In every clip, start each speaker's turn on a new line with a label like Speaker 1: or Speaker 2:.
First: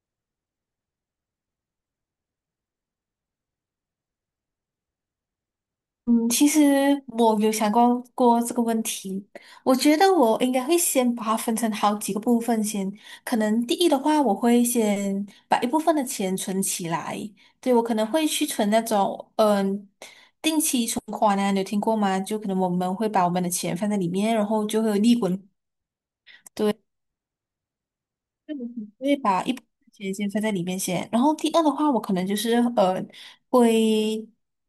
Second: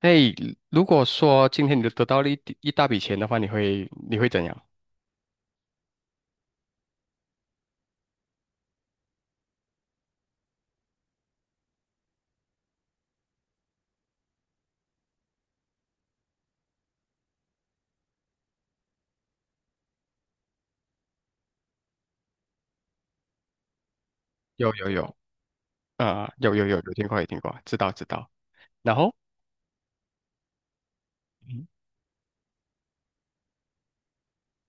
Speaker 1: 哎，如果说今天你得到了一大笔钱的话，你会怎样？
Speaker 2: 嗯，其实我有想过这个问题，我觉得我应该会先把它分成好几个部分先。可能第一的话，我会先把一部分的钱存起来，对，我可能会去存那种存款啊，你有听过吗？就可能我们会把我们的钱放在里面，然后
Speaker 1: 有
Speaker 2: 就会
Speaker 1: 有
Speaker 2: 有利
Speaker 1: 有，
Speaker 2: 滚。
Speaker 1: 有有有
Speaker 2: 对。
Speaker 1: 有听过有听过，知道知道。然后，
Speaker 2: 会把一部分钱先放在里面先。然后第二
Speaker 1: 嗯
Speaker 2: 的话，我可能就是会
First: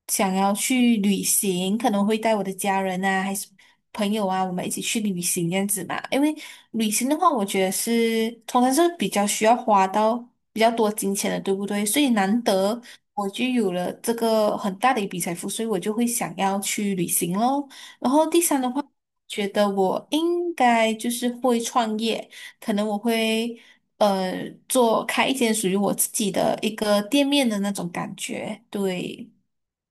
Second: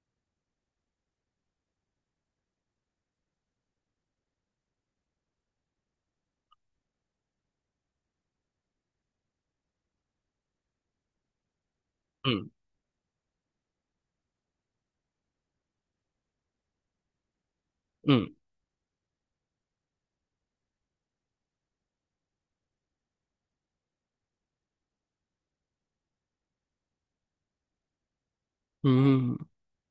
Speaker 2: 想要去旅行，可能会带我的家人啊，还是朋友啊，我们一起去旅行这样子嘛。因为旅行的话，我觉得是通常是比较需要花到比较多金钱的，对不对？所以难
Speaker 1: 嗯
Speaker 2: 得我就有了这个很大的一笔财富，所以我就会想要去旅行咯。然后
Speaker 1: 嗯，
Speaker 2: 第三的话。觉得我应该就是会创业，可能我会做开一间属于我自己的一个店面的那种感觉。对，
Speaker 1: 嗯，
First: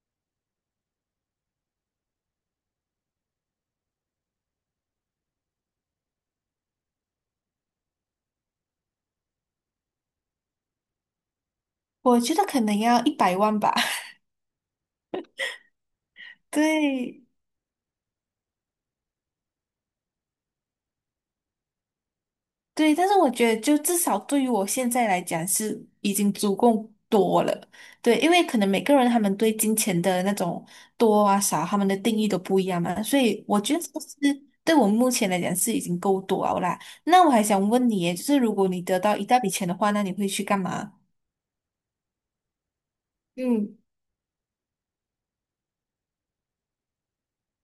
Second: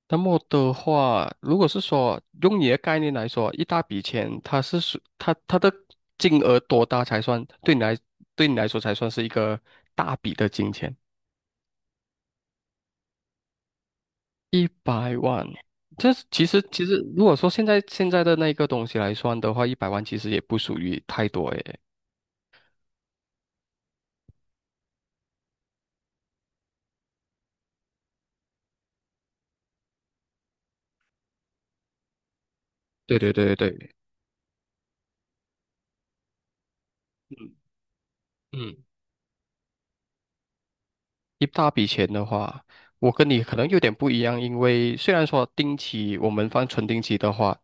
Speaker 1: 那么的话，如果是说用你的概念来说，一大笔钱，它是它的金额多大才算对你来说才算是一个大笔的金钱？
Speaker 2: 我觉得可能要100万吧。
Speaker 1: 一百万，这是其实
Speaker 2: 对
Speaker 1: 如果说现在的那个东西来算的话，一百万其实也不属于太多诶。
Speaker 2: 对，但是我觉得就至少对于我现在来讲是已经足够多了。对，因为可能每个人他们对金钱的那种多啊少，他们的定义都不一样嘛，
Speaker 1: 对
Speaker 2: 所
Speaker 1: 对
Speaker 2: 以
Speaker 1: 对
Speaker 2: 我
Speaker 1: 对
Speaker 2: 觉得
Speaker 1: 对，
Speaker 2: 这个是对我目前来讲是已经够多了啦。那我还想问你耶，就是如果
Speaker 1: 嗯，
Speaker 2: 你得到一大笔钱的话，那你会去干嘛？
Speaker 1: 一大笔钱的话，我跟你可能
Speaker 2: 嗯
Speaker 1: 有点不一样，因为虽然说定期我们存定期的话，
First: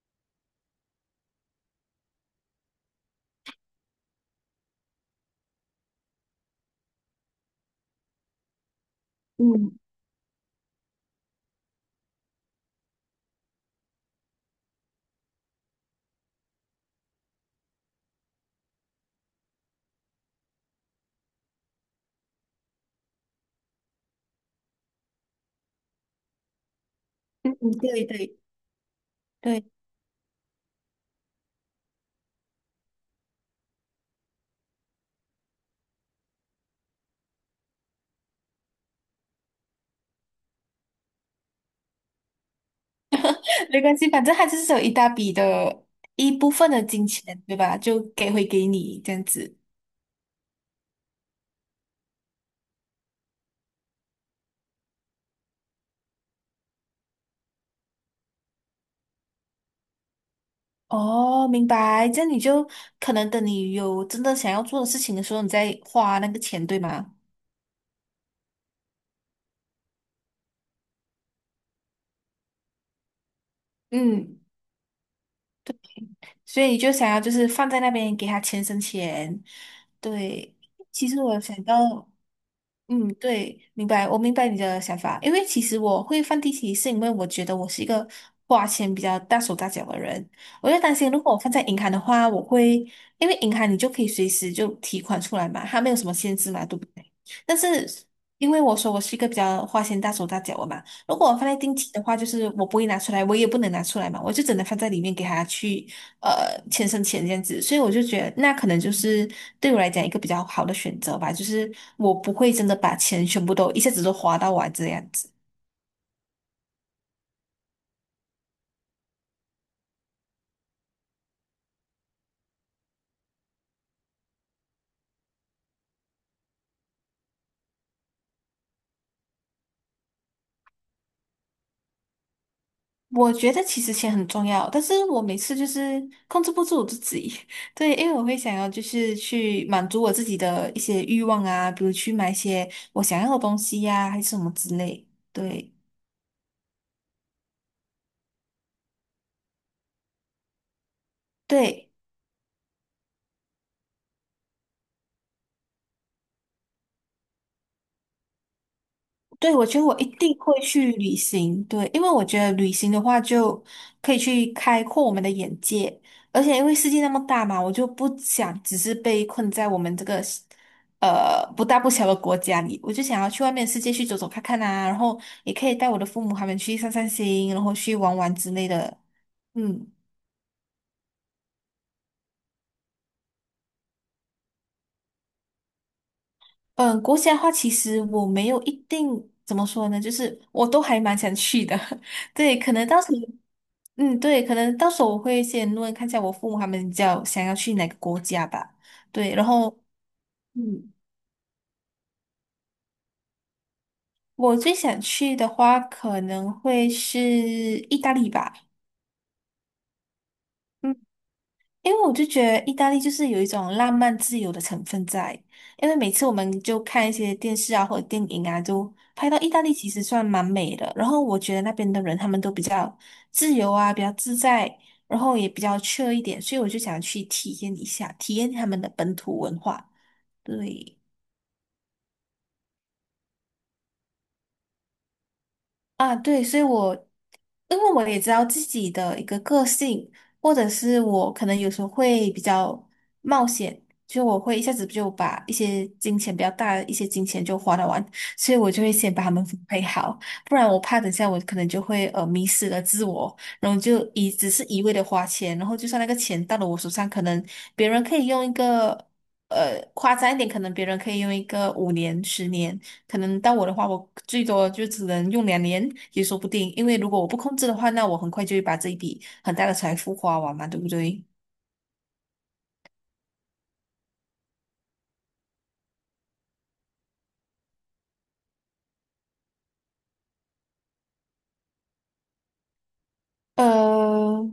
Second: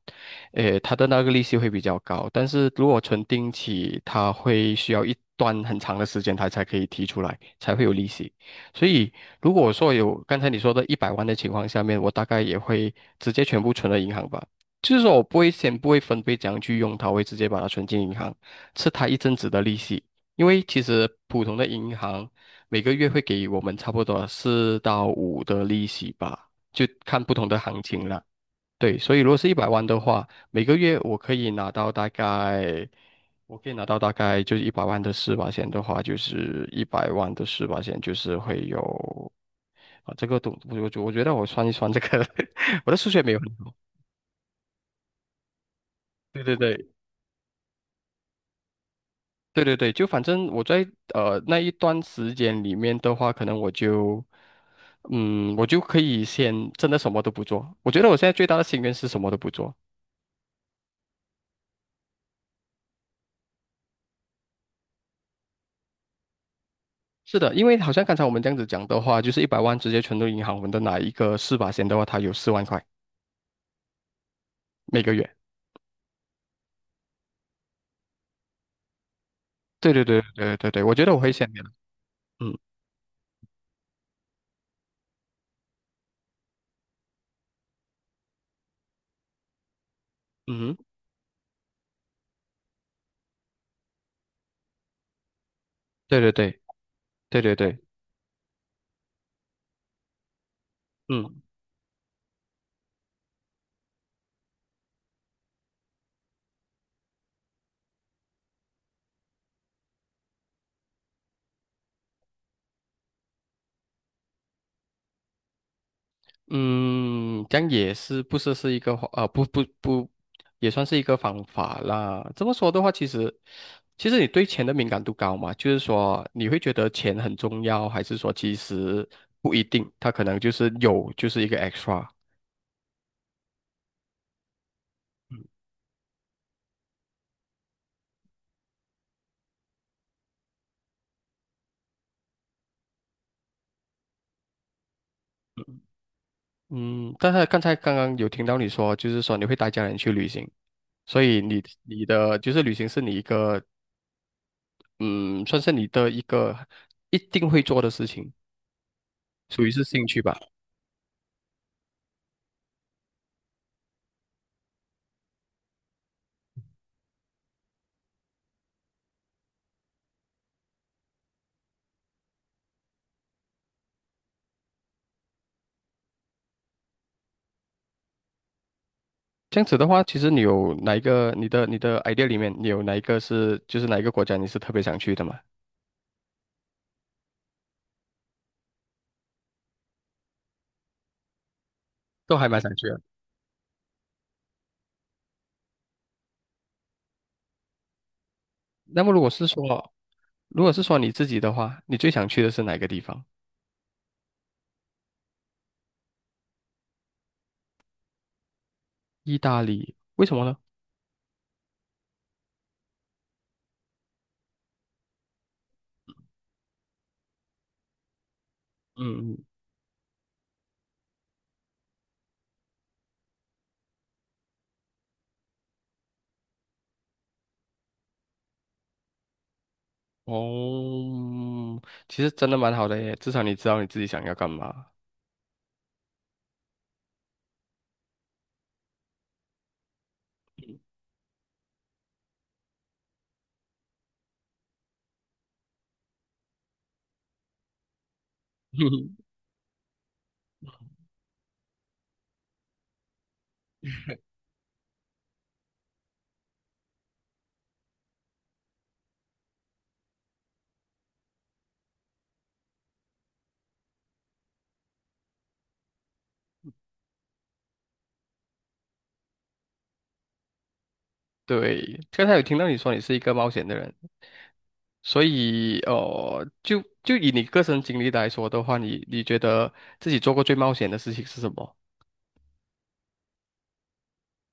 Speaker 1: 诶，它的那个利息会比较高，但是如果存定期，它会需要一段很长的时间，它才可以提出来，才会有利息。所以如果
Speaker 2: 嗯
Speaker 1: 说有刚才你说的一百万的情况下面，我大概也会直接全部存到银行吧。就是说我不会分配怎样去用它，我会直接把它存进银行，吃它一阵子的利息。因为其实普通的银行。每个月会给我们差不多四到五的利息吧，就看不同
Speaker 2: 嗯
Speaker 1: 的
Speaker 2: 嗯，
Speaker 1: 行
Speaker 2: 对
Speaker 1: 情了。
Speaker 2: 对
Speaker 1: 对，所以如果是一
Speaker 2: 对，
Speaker 1: 百万的话，每个月我可以拿到大概，我可以拿到大概就是一百万的四八线的话，就是一百万的四八线就是会有啊，这个东我觉得我算一算这个，我的数学没有很好。
Speaker 2: 没关系，反正他就是有一大笔的一
Speaker 1: 对
Speaker 2: 部
Speaker 1: 对
Speaker 2: 分的
Speaker 1: 对。
Speaker 2: 金钱，对吧？就给回给你这样子。
Speaker 1: 对对对，就反正我在那一段时间里面的话，可能我就，我就可以先真的什么都不做。我觉得我现在最大的心愿是什么都不做。
Speaker 2: 哦，明白。这样你就可能等你有真的想要做的事情的时候，你再花那个钱，对吗？
Speaker 1: 是的，因为好像刚才我们这样子讲的话，就是一百万直接存入银行，我们的哪一个四把钱的话，它有4万块
Speaker 2: 嗯，
Speaker 1: 每个月。
Speaker 2: 对。所以你就想要就是放在那边给他钱生钱。
Speaker 1: 对对对
Speaker 2: 对，
Speaker 1: 对对对，我觉
Speaker 2: 其
Speaker 1: 得我
Speaker 2: 实
Speaker 1: 会
Speaker 2: 我有
Speaker 1: 先给
Speaker 2: 想
Speaker 1: 的。
Speaker 2: 到。
Speaker 1: 嗯，
Speaker 2: 嗯，对，明白，我明白你的想法。因为其实我会放地起，是因为我觉得我是一个花钱比较大手大脚的人。
Speaker 1: 嗯
Speaker 2: 我
Speaker 1: 哼，
Speaker 2: 就担心，如果我放在银行的话，我会因为银行你就可以随时就提款出来嘛，它没有什么
Speaker 1: 对对
Speaker 2: 限制
Speaker 1: 对
Speaker 2: 嘛，对不对？
Speaker 1: 对对
Speaker 2: 但
Speaker 1: 对，
Speaker 2: 是因为我说我是一个比较花钱大手大脚的嘛，如果我
Speaker 1: 嗯。
Speaker 2: 放在定期的话，就是我不会拿出来，我也不能拿出来嘛，我就只能放在里面给他去钱生钱这样子，所以我就觉得那可能就是对我来讲一个比较好的选择吧，就是我不会真的把钱全部都一下子都花到完这样子。
Speaker 1: 嗯，这样也是一个不不不，也算是一个方法啦。这么说的话，其实你对钱的敏感度高嘛，就是说你会觉得钱很重要，还是说其实不一定，他可能就是有就是一个 extra。
Speaker 2: 我觉得其实钱很重要，但是我每次就是控制不住我自己，对，因为我会想要就是去满足我自己的一些欲望啊，比如去买一些我想要的东西呀、还是什么之类，对
Speaker 1: 嗯，但是刚刚有听到你说，就是说你会带家人去旅行，所以你
Speaker 2: 对。
Speaker 1: 你的就是旅行是你一个嗯，算是你的一个一定会做的事情，
Speaker 2: 对，
Speaker 1: 属
Speaker 2: 我
Speaker 1: 于
Speaker 2: 觉
Speaker 1: 是
Speaker 2: 得我一
Speaker 1: 兴趣
Speaker 2: 定
Speaker 1: 吧。
Speaker 2: 会去旅行，对，因为我觉得旅行的话就可以去开阔我们的眼界，而且因为世界那么大嘛，我就不想只是被困在我们这个不大不小的国家里，我就想要去外面的世界去走走看看啊，然后也可以带我的父母他们去散散心，然后去玩玩之类的。
Speaker 1: 这样子的
Speaker 2: 嗯
Speaker 1: 话，其实你有哪一个你的 idea 里面，你有哪一个是就是哪一个国家你是特别想去的吗？
Speaker 2: 嗯，国家的话，其实我没有一定怎么说呢，就是我都还蛮想去的，
Speaker 1: 都还
Speaker 2: 对，
Speaker 1: 蛮
Speaker 2: 可
Speaker 1: 想
Speaker 2: 能
Speaker 1: 去的。
Speaker 2: 到时候。嗯，对，可能到时候我会先问看一下我父母他们比较想要去哪个国家吧。
Speaker 1: 那么
Speaker 2: 对，然后
Speaker 1: 如果是
Speaker 2: 嗯，
Speaker 1: 说你自己的话，你最想去的是哪个地方？
Speaker 2: 我最想去的话可能会是意大利吧。
Speaker 1: 意大利，为什么呢？
Speaker 2: 嗯。因为我就觉得意大利就是有一种浪漫自由的成分在，因为每次我们就看一些电视啊或者电影啊，就拍
Speaker 1: 嗯
Speaker 2: 到
Speaker 1: 嗯，
Speaker 2: 意大利其实算蛮美的。然后我觉得那边的人他们都比较自由啊，比较自在，然后也比较 c 一点，所以我就想去体验一下，体验他们的本土文化。对。
Speaker 1: 哦，其实真的蛮好的耶，至少你知道你自己想要干嘛。
Speaker 2: 啊，对，所以我，因为我也知道自己的一个个性，或者
Speaker 1: 嗯
Speaker 2: 是我可能有时候会比较冒险，就我会一下子就把一些金钱比较大的一些金钱就花得完，所以我就会先 把它们分配好，不然我怕等下我可能就会迷失了自我，然后就一只是一味的花钱，然后就算那个钱到了我手上，可能别人可以用一个夸张一点，可能别人可以用一个5年、10年。可能到我的话，我最多就只能用2年也说不定，因为如果我不控制的话，那我很快就会把这一笔很大的财富花完嘛，对不对？
Speaker 1: 对，刚才有听到你说你是一个冒险的人，所以就以你个人经历来说的话，你觉得自己做过最冒险的事情是什么？
Speaker 2: 呃，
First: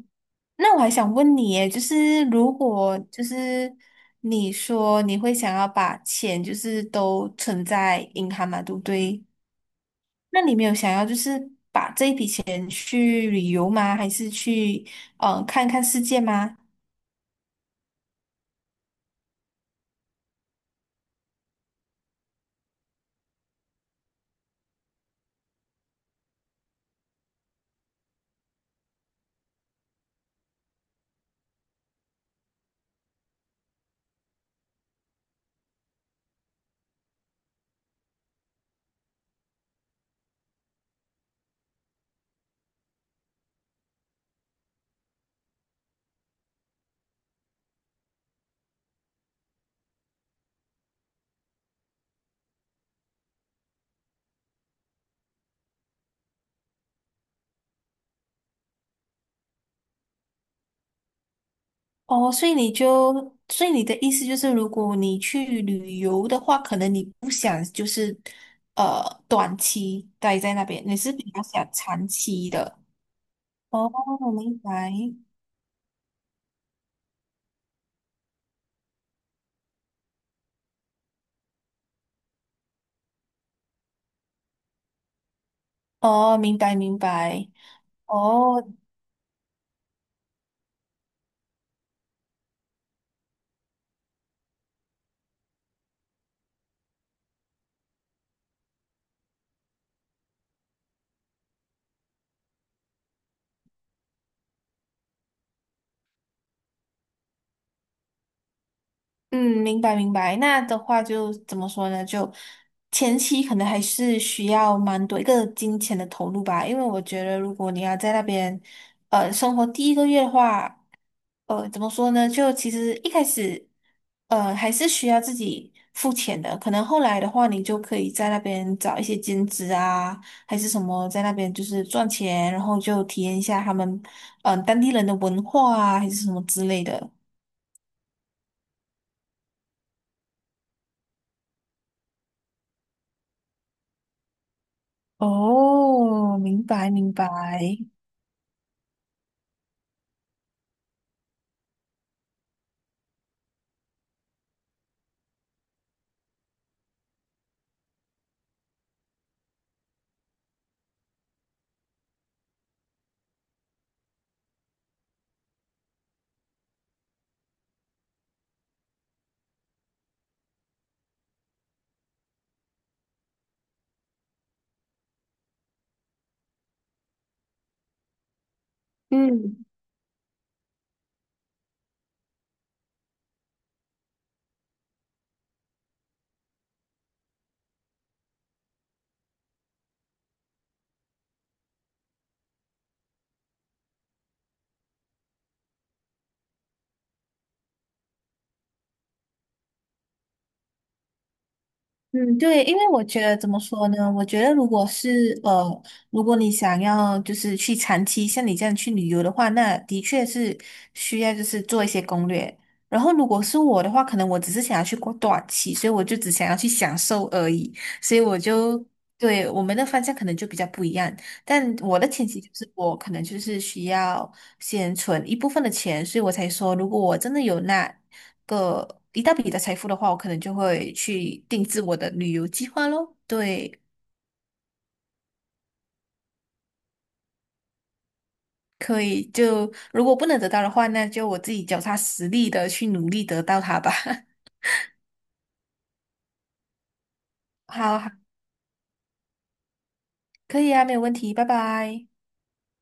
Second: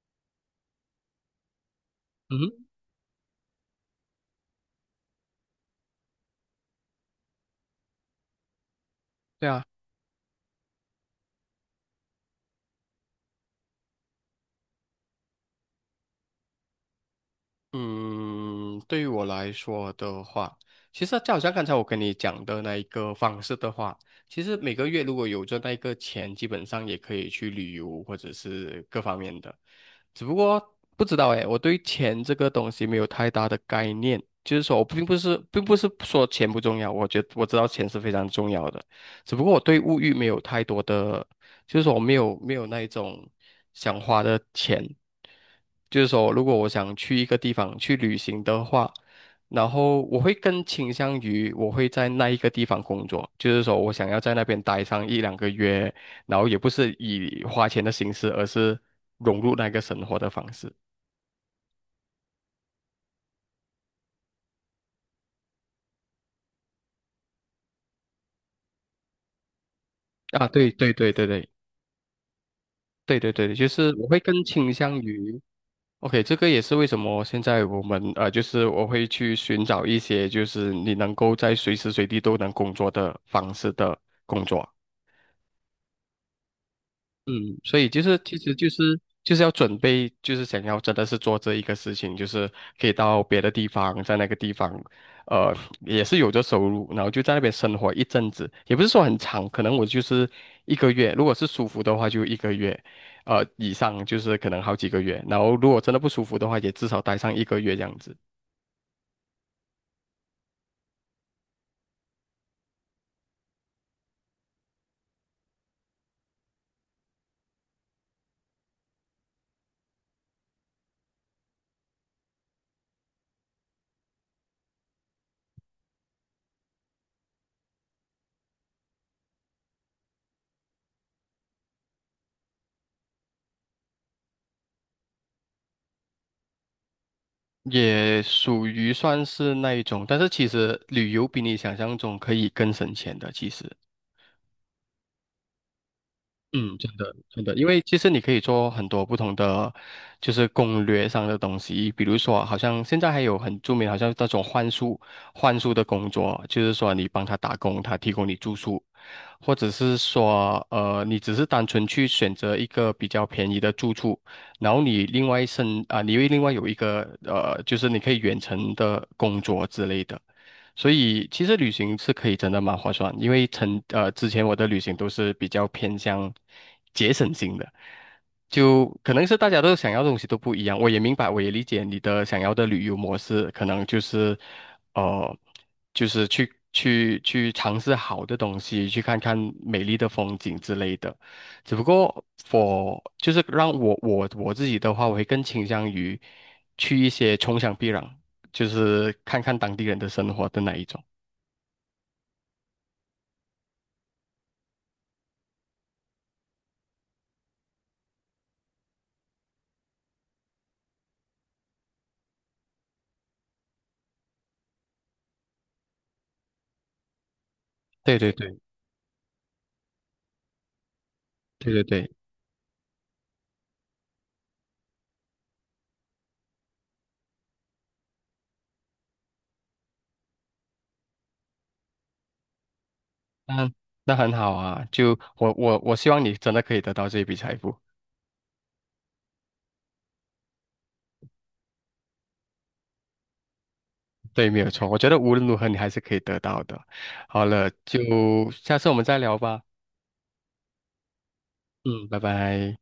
Speaker 2: 那我还想问你耶，就是如果就是你说你会想要把钱就是都存在银行嘛，对不对？
Speaker 1: 对啊，
Speaker 2: 那你没有想要就是把这一笔钱去旅游吗？还是去看看世界吗？
Speaker 1: 嗯，对于我来说的话，其实就好像刚才我跟你讲的那一个方式的话，其实每个月如果有赚那一个钱，基本上也可以去旅游或者是各方面的。只不过不知道诶，我对钱这个东西没有太大的概念，就是说我并不是说钱不重要，我知道钱是非常重要的，只不过我对物欲没有太多的就是说我没有那一种想花的钱，就是说如果我想去一个地方去旅行的话，然后我会更倾向于我会在那一个地方工作，就是说我想要在那边待上一两个月，然后也不是以花钱的形式，而是融入那个生活的方式。
Speaker 2: 哦，所以你就，所以你的意思就是，如果你去旅游的话，可能你不想就是，呃，短期待
Speaker 1: 啊，
Speaker 2: 在那
Speaker 1: 对
Speaker 2: 边，
Speaker 1: 对
Speaker 2: 你
Speaker 1: 对
Speaker 2: 是
Speaker 1: 对
Speaker 2: 比较
Speaker 1: 对
Speaker 2: 想长期的。
Speaker 1: 对对对，就
Speaker 2: 哦，
Speaker 1: 是我会更
Speaker 2: 明
Speaker 1: 倾
Speaker 2: 白。
Speaker 1: 向于。OK，这个也是为什么现在我们就是我会去寻找一些就是你能够在随时随地都能工作的方式的工作。
Speaker 2: 哦，明白明
Speaker 1: 嗯，
Speaker 2: 白。
Speaker 1: 所以就是其实
Speaker 2: 哦，
Speaker 1: 就是要准备，就是想要真的是做这一个事情，就是可以到别的地方，在那个地方，呃，也是有着收入，然后就在那边生活一阵子，也不是说很长，可能我就是一个月，如果是舒服的话就一个月，以上就是可能好几个月，然后如果真的不舒服的话，也至少待上一个月这样子。
Speaker 2: 嗯，明白明白。那的话就怎么说呢？就前期可能还是需要蛮多一个金钱的投入吧，因为我觉得如果你要在那边，生活第1个月的话。怎么说呢？就其实一开始，还是需要自己付钱的。可能后来的话，你就可以在那边找一些兼职啊，还是什么，在那边就是赚钱，然后就体验一下他们，嗯、当地人的文化啊，还是什么之类的。
Speaker 1: 也属于算是那一种，但是其实旅游比你想象中可以更省钱的，其实。
Speaker 2: 哦，明
Speaker 1: 嗯，
Speaker 2: 白
Speaker 1: 真
Speaker 2: 明
Speaker 1: 的，
Speaker 2: 白。
Speaker 1: 真的，因为其实你可以做很多不同的，就是攻略上的东西，比如说，好像现在还有很著名，好像那种幻术的工作，就是说你帮他打工，他提供你住宿，或者是说，你只是单纯去选择一个比较便宜的住处，然后你另外一剩啊、你会另外有一个就是你可以远程的工作之类的。所以其实旅行是可以真的蛮划算，因为之前我的旅行都是比较偏向节省型的，就可能是大家
Speaker 2: 嗯。
Speaker 1: 都想要的东西都不一样，我也明白，我也理解你的想要的旅游模式，可能就是。呃，就是去尝试好的东西，去看看美丽的风景之类的。只不过我就是让我我我自己的话，我会更倾向于去一些穷乡僻壤，就是看看当地人的生活的那一种。
Speaker 2: 嗯，对，因为我觉得怎么说呢？我觉得如果是如果你想要就是去长期像你这样去旅游的话，那的确是需要就是做一些攻略。然后如果是我的话，可能我只是想要去过短期，所以我就只想要去享受而已。所
Speaker 1: 对
Speaker 2: 以
Speaker 1: 对
Speaker 2: 我
Speaker 1: 对
Speaker 2: 就，对，我们的方向可能就比较不一样。
Speaker 1: 对
Speaker 2: 但
Speaker 1: 对
Speaker 2: 我的
Speaker 1: 对，
Speaker 2: 前提就是我可能就是需要先存一部分的钱，所以我才说，如果我真的有那个一大笔的财富的话，我可能就会去定制我的旅游计划咯。
Speaker 1: 那
Speaker 2: 对，
Speaker 1: 那很好啊！就我希望你真的可以得到这一笔财富。
Speaker 2: 可以，就如果不能得到的话，那就我自己脚踏实地的去努力得到它吧。
Speaker 1: 对，没有错，我觉得无论如何你还是可以得到的。好了，
Speaker 2: 好好，
Speaker 1: 就下次我们再聊吧。
Speaker 2: 可以啊，没有问题，拜
Speaker 1: 嗯，
Speaker 2: 拜。
Speaker 1: 拜拜。